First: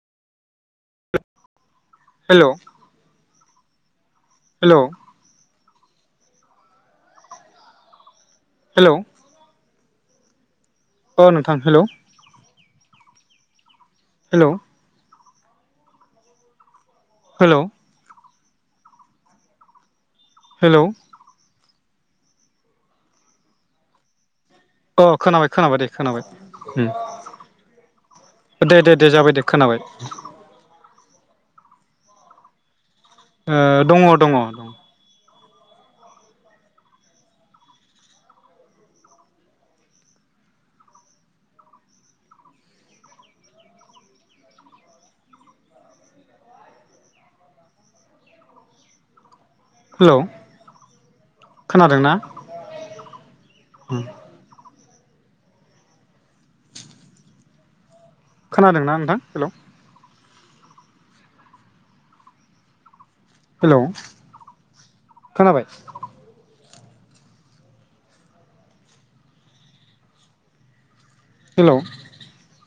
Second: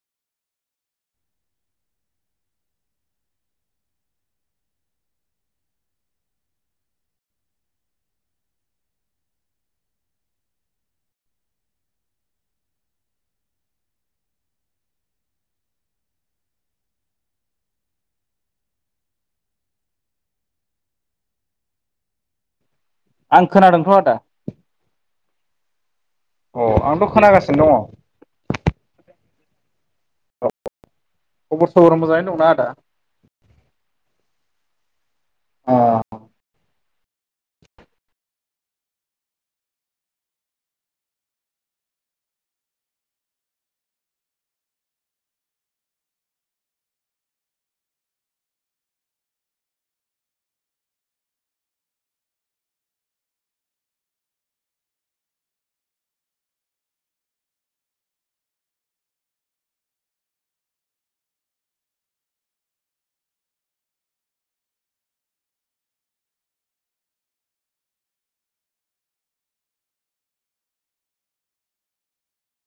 हेल' hello hello अ नोंथां hello hello hello hello आं खोनादोंथ' आदा। अ खोनाबाय खोनाबाय दे खोनाबाय। अ आंथ' खोनागासिनो दङ। दे दे दे जाबाय दे खोनाबाय। औ खबर सबर मोजाङैनो दंना आदा? ओ दङ दङ। अ हेल' खोनादोंना खोनादोंना नोंथां? हेल' हेल' खोनाबाय? हेल'